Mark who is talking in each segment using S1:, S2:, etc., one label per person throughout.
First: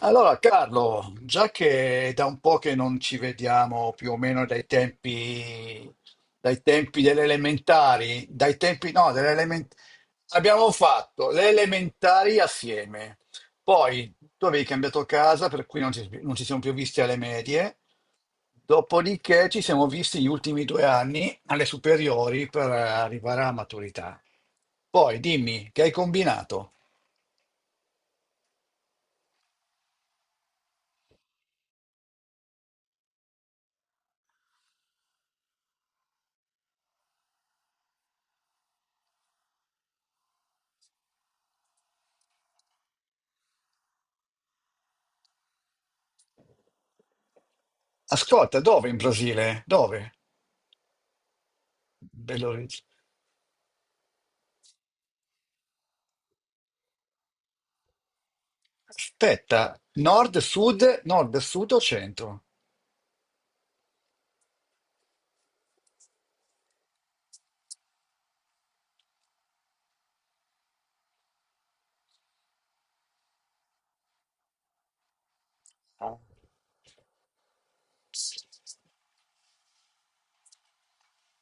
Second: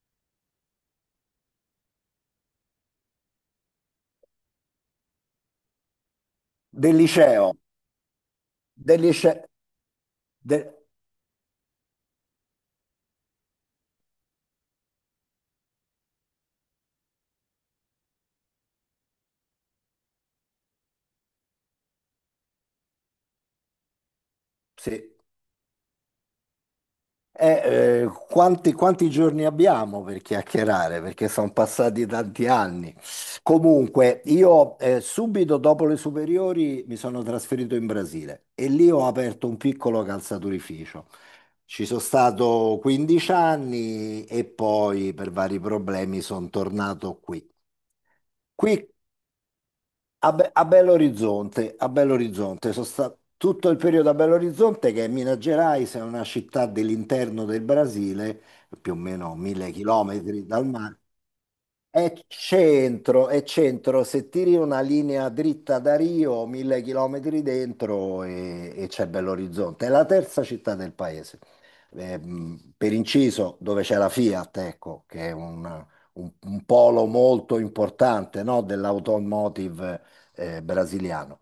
S1: Allora, Carlo, già che è da un po' che non ci vediamo più o meno dai tempi, dai
S2: Del
S1: tempi delle
S2: liceo,
S1: elementari, dai tempi
S2: del
S1: no, delle
S2: lice-
S1: element-
S2: de-
S1: abbiamo fatto le elementari assieme, poi tu avevi cambiato casa, per cui non ci siamo più visti alle medie, dopodiché ci siamo visti gli ultimi due anni alle superiori per arrivare alla maturità.
S2: Sì.
S1: Poi dimmi, che hai combinato?
S2: Quanti giorni abbiamo per chiacchierare? Perché sono passati tanti anni. Comunque, io subito dopo le superiori mi sono trasferito in Brasile e lì ho aperto un piccolo calzaturificio. Ci sono stato 15 anni e poi per vari problemi sono tornato qui.
S1: Ascolta,
S2: Qui
S1: dove in Brasile? Dove?
S2: A Belo
S1: Belo
S2: Horizonte, sono stato tutto il periodo a Belo Horizonte, che è Minas Gerais, è una città dell'interno del Brasile, più o meno
S1: Aspetta,
S2: mille chilometri dal mare.
S1: nord, sud o centro?
S2: È centro, se tiri una linea dritta da Rio, 1000 chilometri dentro e c'è Bell'Orizzonte. È la terza città del paese. Per inciso, dove c'è la Fiat, ecco, che è un polo molto importante, no, dell'automotive brasiliano.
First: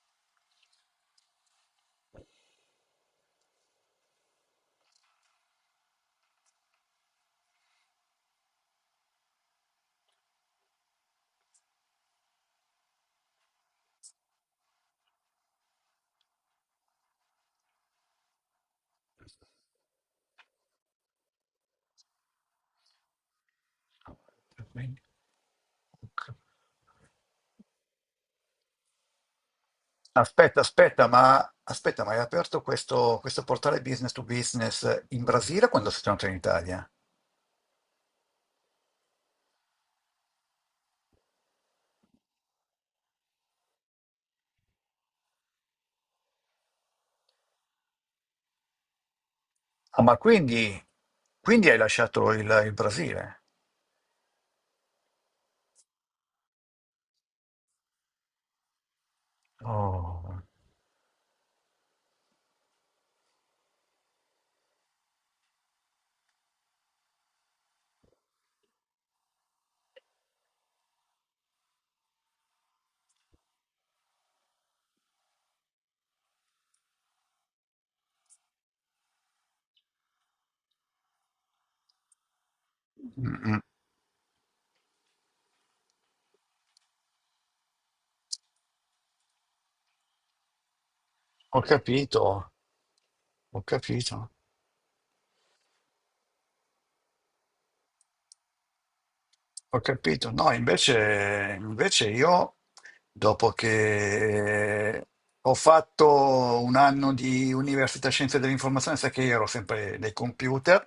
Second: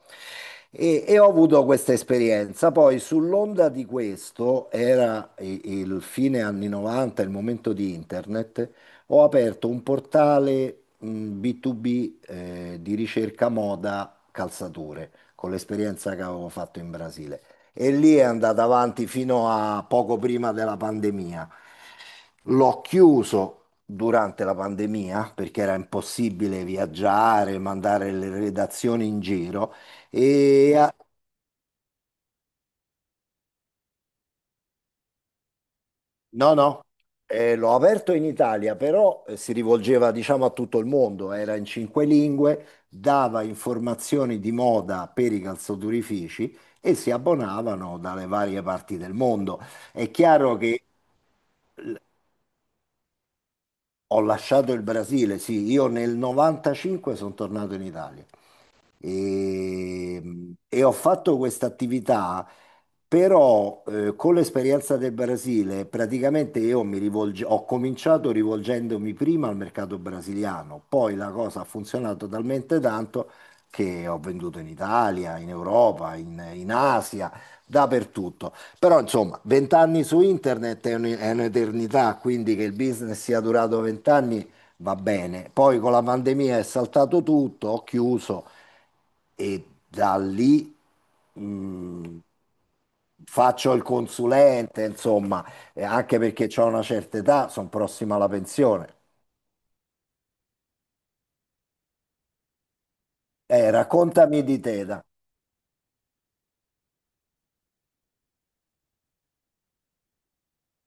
S2: E ho avuto questa esperienza. Poi, sull'onda di questo, era il fine anni 90, il momento di internet. Ho aperto un portale B2B di ricerca moda calzature con l'esperienza che avevo fatto in Brasile e lì è andata avanti fino a poco prima della pandemia. L'ho chiuso durante la pandemia perché era impossibile viaggiare, mandare le redazioni in giro
S1: Aspetta,
S2: e
S1: aspetta, ma hai aperto questo portale business to business in Brasile quando sei tornato in
S2: no, no,
S1: Italia?
S2: l'ho aperto in Italia, però si rivolgeva, diciamo, a tutto il mondo, era in cinque lingue, dava informazioni di moda per i calzaturifici e si abbonavano dalle varie parti del mondo.
S1: Ah,
S2: È
S1: ma
S2: chiaro
S1: quindi,
S2: che
S1: quindi hai
S2: l-
S1: lasciato il Brasile?
S2: ho lasciato il Brasile, sì, io nel 95 sono tornato in Italia. E,
S1: Oh.
S2: e ho fatto questa attività, però con l'esperienza del Brasile, praticamente io ho cominciato rivolgendomi prima al mercato brasiliano, poi la cosa ha funzionato talmente tanto che ho venduto in Italia, in Europa, in Asia, dappertutto. Però insomma, vent'anni su internet è è un'eternità, quindi che il business
S1: Mm,
S2: sia
S1: mm.
S2: durato vent'anni va bene. Poi con la pandemia è saltato tutto, ho chiuso e da lì
S1: Ho
S2: mh,
S1: capito, ho
S2: faccio il
S1: capito.
S2: consulente, insomma, e anche perché ho una certa età, sono prossima alla pensione.
S1: Ho capito, no, invece io, dopo
S2: Raccontami di te, da.
S1: che ho fatto un anno di Università Scienze dell'Informazione, sai che io ero sempre nei computer,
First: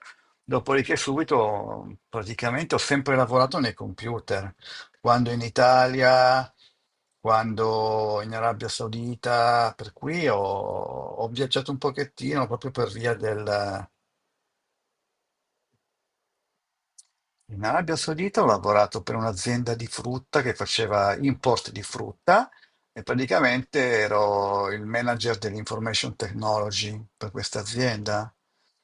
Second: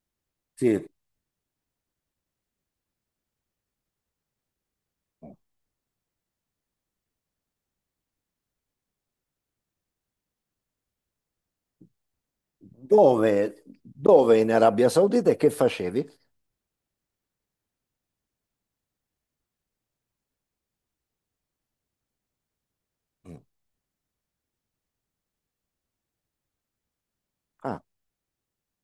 S2: Sì.
S1: dopodiché subito praticamente ho sempre lavorato nei computer, quando in Italia, quando in Arabia Saudita, per cui ho viaggiato un pochettino proprio per via
S2: Dove,
S1: del.
S2: dove in Arabia Saudita e che facevi?
S1: In Arabia Saudita ho lavorato per un'azienda di frutta che faceva import di frutta e
S2: Mm.
S1: praticamente ero il manager dell'information technology per questa
S2: Ah,
S1: azienda.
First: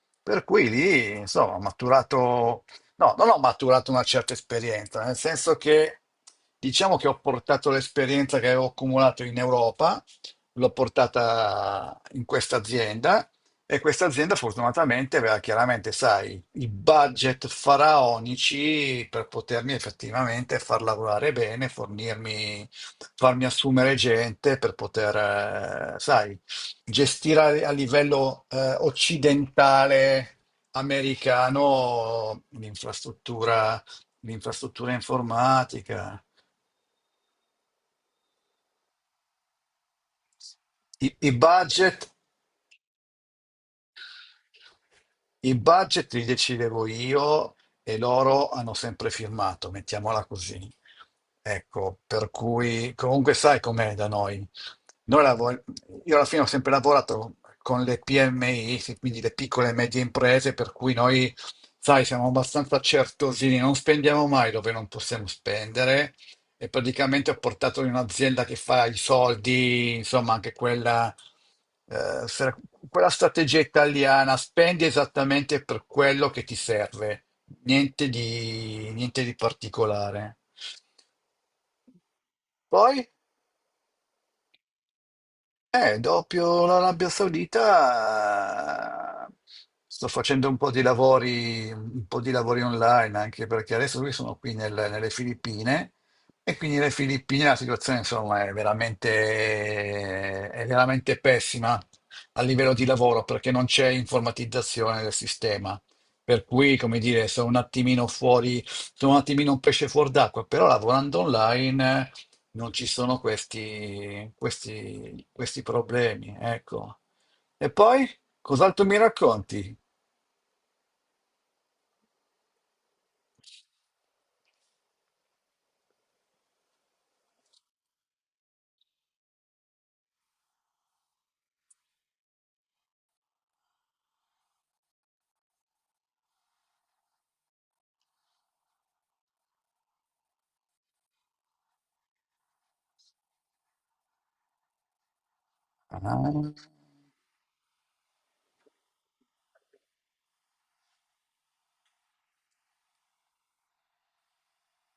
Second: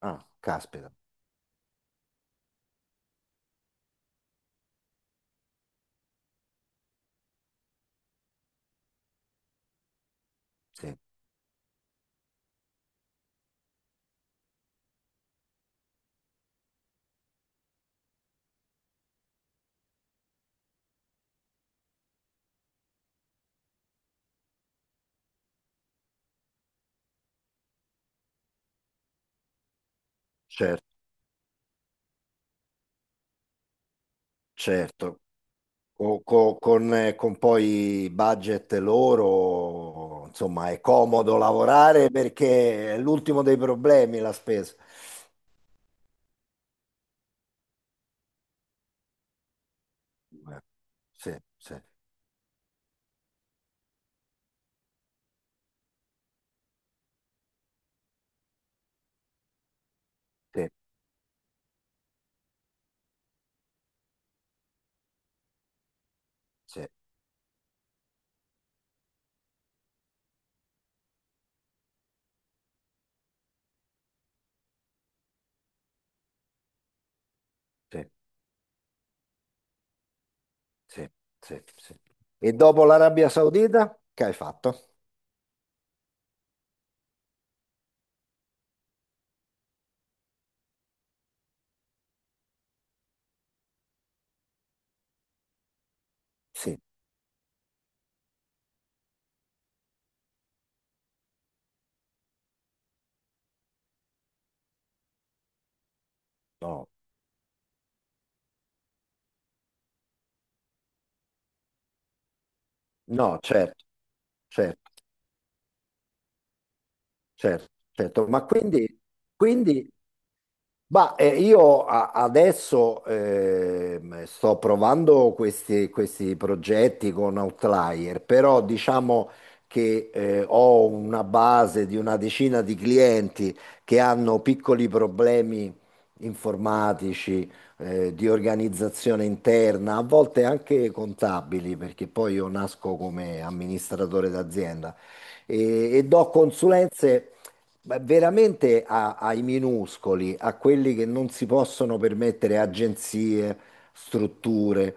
S2: ah,
S1: Per cui
S2: caspita,
S1: lì, insomma, ho maturato, no, non ho maturato una certa esperienza, nel senso che diciamo che ho portato l'esperienza che avevo accumulato in Europa, l'ho
S2: sì,
S1: portata in questa azienda e questa azienda fortunatamente aveva chiaramente, sai, i budget faraonici per potermi effettivamente far lavorare bene, fornirmi, farmi assumere gente per poter, sai, gestire a livello occidentale
S2: certo,
S1: americano l'infrastruttura, l'infrastruttura
S2: certo.
S1: informatica.
S2: Con, con poi budget loro, insomma, è
S1: I, i
S2: comodo
S1: budget
S2: lavorare perché è l'ultimo dei problemi la spesa.
S1: I budget li decidevo io e loro hanno sempre firmato, mettiamola
S2: Eh,
S1: così.
S2: Sì, sì,
S1: Ecco, per cui comunque sai com'è da noi. Noi lavor- io alla fine ho sempre lavorato con le PMI, sì, quindi le piccole e medie imprese,
S2: sì,
S1: per cui noi, sai, siamo abbastanza certosini, non spendiamo mai dove non possiamo spendere e
S2: sì,
S1: praticamente ho portato in un'azienda che fa i soldi, insomma, anche quella, eh, se- quella strategia italiana, spendi esattamente per quello che ti serve,
S2: sì,
S1: niente di particolare.
S2: sì, sì, sì. E dopo
S1: Poi?
S2: l'Arabia Saudita, che hai fatto?
S1: Dopo l'Arabia Saudita sto facendo un po' di lavori, un po' di lavori online, anche perché adesso qui sono qui nelle Filippine e quindi
S2: Sì,
S1: nelle Filippine la situazione insomma è veramente pessima a livello di lavoro perché non c'è informatizzazione del sistema. Per cui,
S2: no,
S1: come dire, sono un attimino fuori, sono un attimino un pesce fuor d'acqua, però lavorando online non ci sono
S2: no, certo,
S1: questi,
S2: certo,
S1: questi, questi problemi, ecco.
S2: certo,
S1: E poi,
S2: certo. Ma
S1: cos'altro mi
S2: quindi,
S1: racconti?
S2: quindi ma io adesso sto provando questi, questi progetti con Outlier, però diciamo che ho una base di una decina di clienti che hanno piccoli problemi informatici, di organizzazione interna, a volte anche contabili, perché poi io nasco come amministratore d'azienda e do
S1: Ah,
S2: consulenze ma veramente ai minuscoli, a quelli che non si possono permettere agenzie, strutture.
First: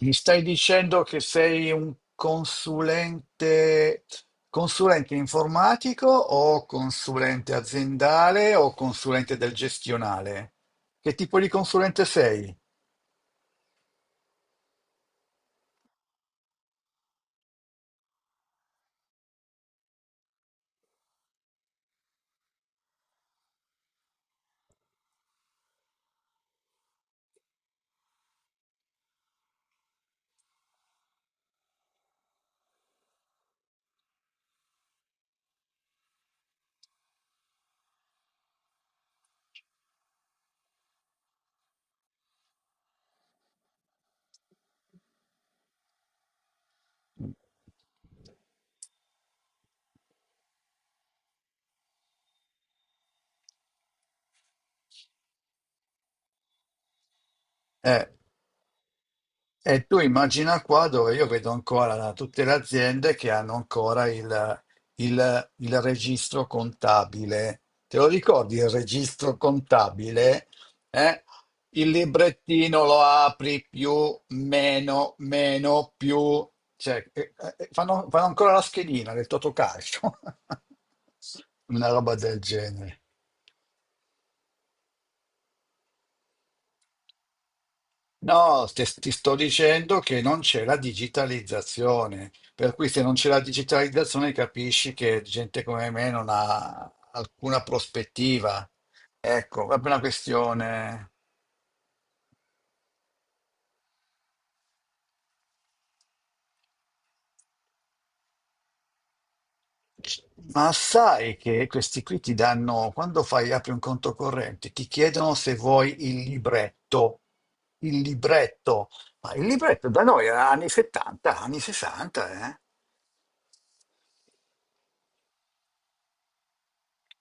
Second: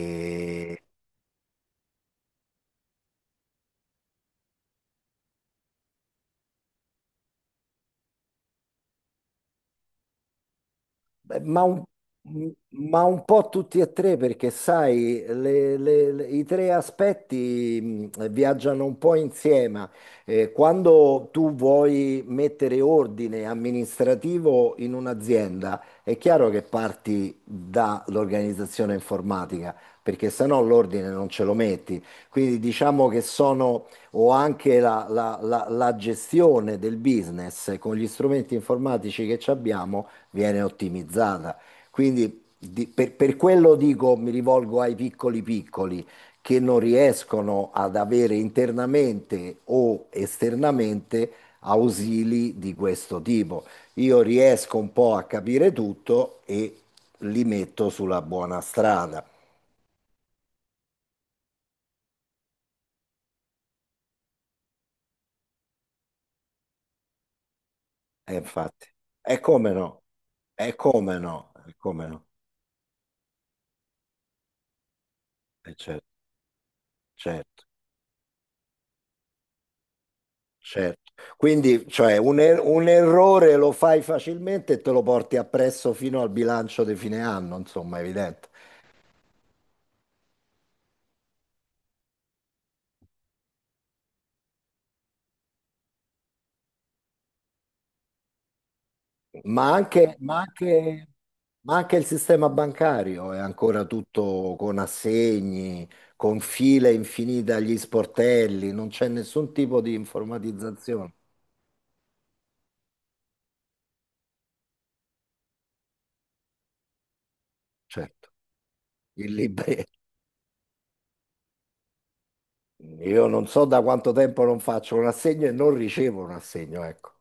S1: mi stai dicendo che sei un consulente, consulente informatico o consulente aziendale o consulente del gestionale? Che tipo
S2: Beh,
S1: di consulente sei?
S2: Ma un po' tutti e tre, perché sai, i tre aspetti viaggiano un po' insieme. Quando tu vuoi mettere ordine amministrativo in un'azienda, è chiaro che parti dall'organizzazione informatica, perché se no l'ordine non ce lo metti. Quindi diciamo che sono, o anche la gestione del business con gli strumenti informatici che ci abbiamo viene ottimizzata. Quindi per quello dico, mi rivolgo ai piccoli piccoli che non riescono ad avere internamente o esternamente ausili di questo tipo. Io riesco un po' a capire tutto e li metto
S1: Eh.
S2: sulla buona strada.
S1: E tu immagina qua dove io vedo ancora tutte le aziende che hanno ancora il registro contabile. Te lo
S2: E
S1: ricordi il
S2: infatti,
S1: registro
S2: è come no,
S1: contabile?
S2: è come
S1: Eh?
S2: no, è
S1: Il
S2: come no,
S1: librettino lo apri più, meno,
S2: è
S1: meno,
S2: certo,
S1: più. Cioè,
S2: certo.
S1: fanno ancora la schedina del Totocalcio.
S2: Certo. Quindi,
S1: Una roba
S2: cioè,
S1: del
S2: un
S1: genere.
S2: errore lo fai facilmente e te lo porti appresso fino al bilancio di fine anno, insomma, è evidente.
S1: No, ti sto dicendo che non c'è la digitalizzazione, per cui se non c'è la digitalizzazione capisci che gente come me non ha alcuna prospettiva. Ecco,
S2: Ma
S1: proprio una
S2: anche, ma anche-
S1: questione.
S2: ma anche il sistema bancario è ancora tutto con assegni, con file infinite agli sportelli, non c'è nessun tipo di
S1: Ma
S2: informatizzazione.
S1: sai che questi qui ti danno, quando fai, apri un conto corrente, ti chiedono se vuoi il libretto. Il
S2: Certo,
S1: libretto.
S2: il
S1: Ma il
S2: libro.
S1: libretto da noi era anni 70, anni 60, eh?
S2: Io non so da quanto tempo non faccio un assegno e non ricevo un assegno, ecco.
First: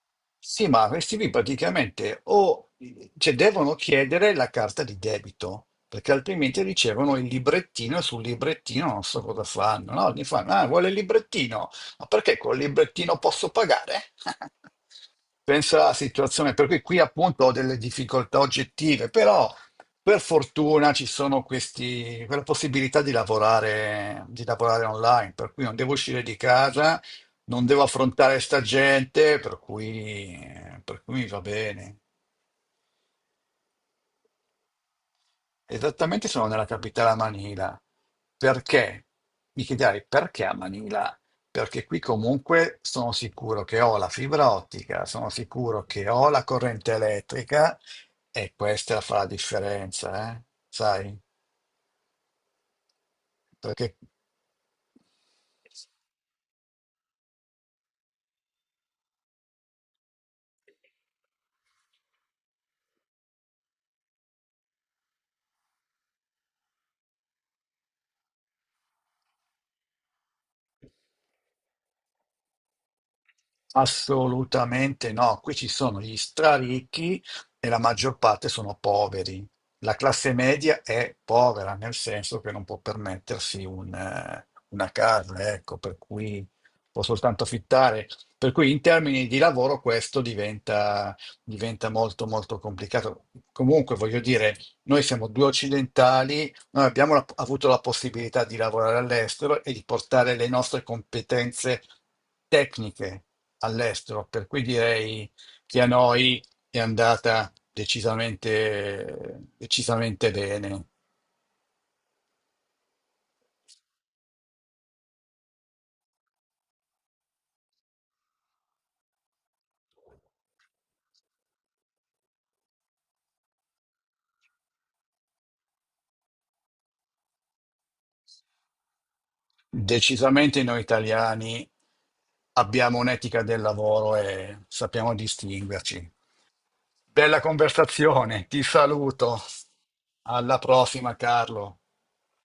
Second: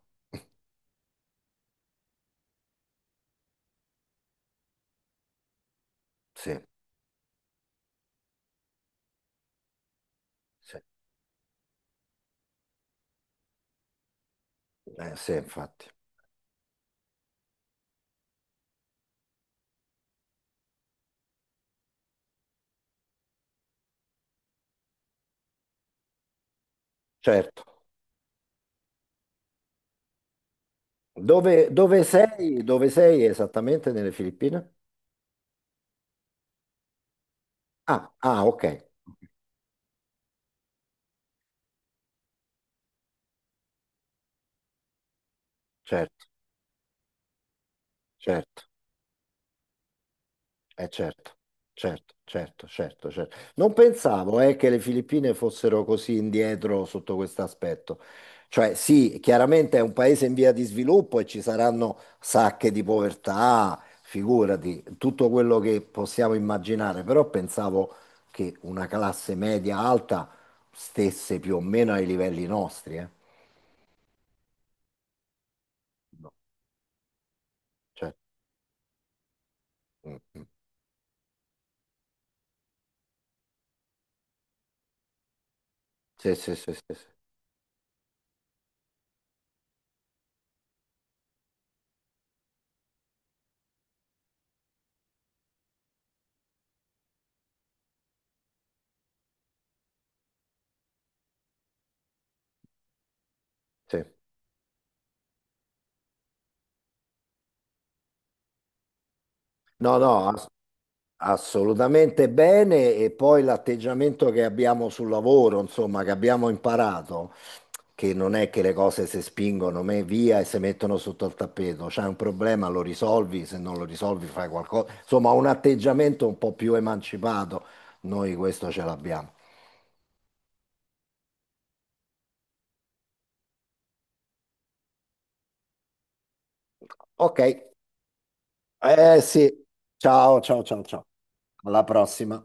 S1: Sì, ma questi qui praticamente o cioè, devono chiedere la carta di debito, perché
S2: Sì,
S1: altrimenti ricevono il librettino e sul librettino non so cosa fanno. No? Gli fanno, ah,
S2: sì,
S1: vuole il librettino, ma perché col librettino posso pagare?
S2: sì,
S1: Pensa
S2: infatti.
S1: alla situazione, per cui qui appunto ho delle difficoltà oggettive, però per fortuna ci sono quella possibilità di lavorare, online, per cui non devo uscire di casa,
S2: Certo.
S1: non devo affrontare sta gente, per cui mi va
S2: Dove,
S1: bene.
S2: dove sei? Dove sei esattamente nelle Filippine?
S1: Esattamente sono nella capitale a Manila.
S2: Ah, ah, ok.
S1: Perché? Mi chiederai perché a Manila? Perché qui comunque sono sicuro che ho la fibra ottica, sono sicuro che
S2: Certo,
S1: ho la corrente elettrica e
S2: certo,
S1: questa fa la differenza, eh? Sai?
S2: certo, certo, certo, certo, certo. Non
S1: Perché?
S2: pensavo, che le Filippine fossero così indietro sotto questo aspetto. Cioè, sì, chiaramente è un paese in via di sviluppo e ci saranno sacche di povertà, figurati, tutto quello che possiamo immaginare, però pensavo che una classe media alta stesse più o meno ai livelli nostri, eh.
S1: Assolutamente no, qui ci sono gli straricchi e la
S2: Cioè,
S1: maggior parte sono poveri. La classe
S2: mm.
S1: media è povera, nel senso che non può permettersi una casa, ecco, per
S2: Sì,
S1: cui
S2: sì, sì, sì,
S1: può
S2: sì,
S1: soltanto affittare. Per cui in termini di lavoro questo diventa, molto molto complicato. Comunque, voglio dire, noi siamo due occidentali, noi abbiamo avuto la possibilità di lavorare all'estero e di portare le nostre competenze tecniche
S2: sì.
S1: all'estero, per cui direi che a noi è andata decisamente,
S2: No,
S1: decisamente
S2: no, ass-
S1: bene.
S2: Assolutamente bene. E poi l'atteggiamento che abbiamo sul lavoro, insomma, che abbiamo imparato, che non è che le cose si spingono via e si mettono sotto al tappeto. C'è un problema, lo risolvi, se non lo risolvi fai qualcosa. Insomma, un atteggiamento un po' più emancipato. Noi questo ce l'abbiamo.
S1: Decisamente noi italiani abbiamo un'etica del lavoro e sappiamo distinguerci. Bella
S2: Ok,
S1: conversazione, ti
S2: eh
S1: saluto.
S2: sì. Ciao,
S1: Alla
S2: ciao, ciao, ciao.
S1: prossima, Carlo.
S2: Alla prossima.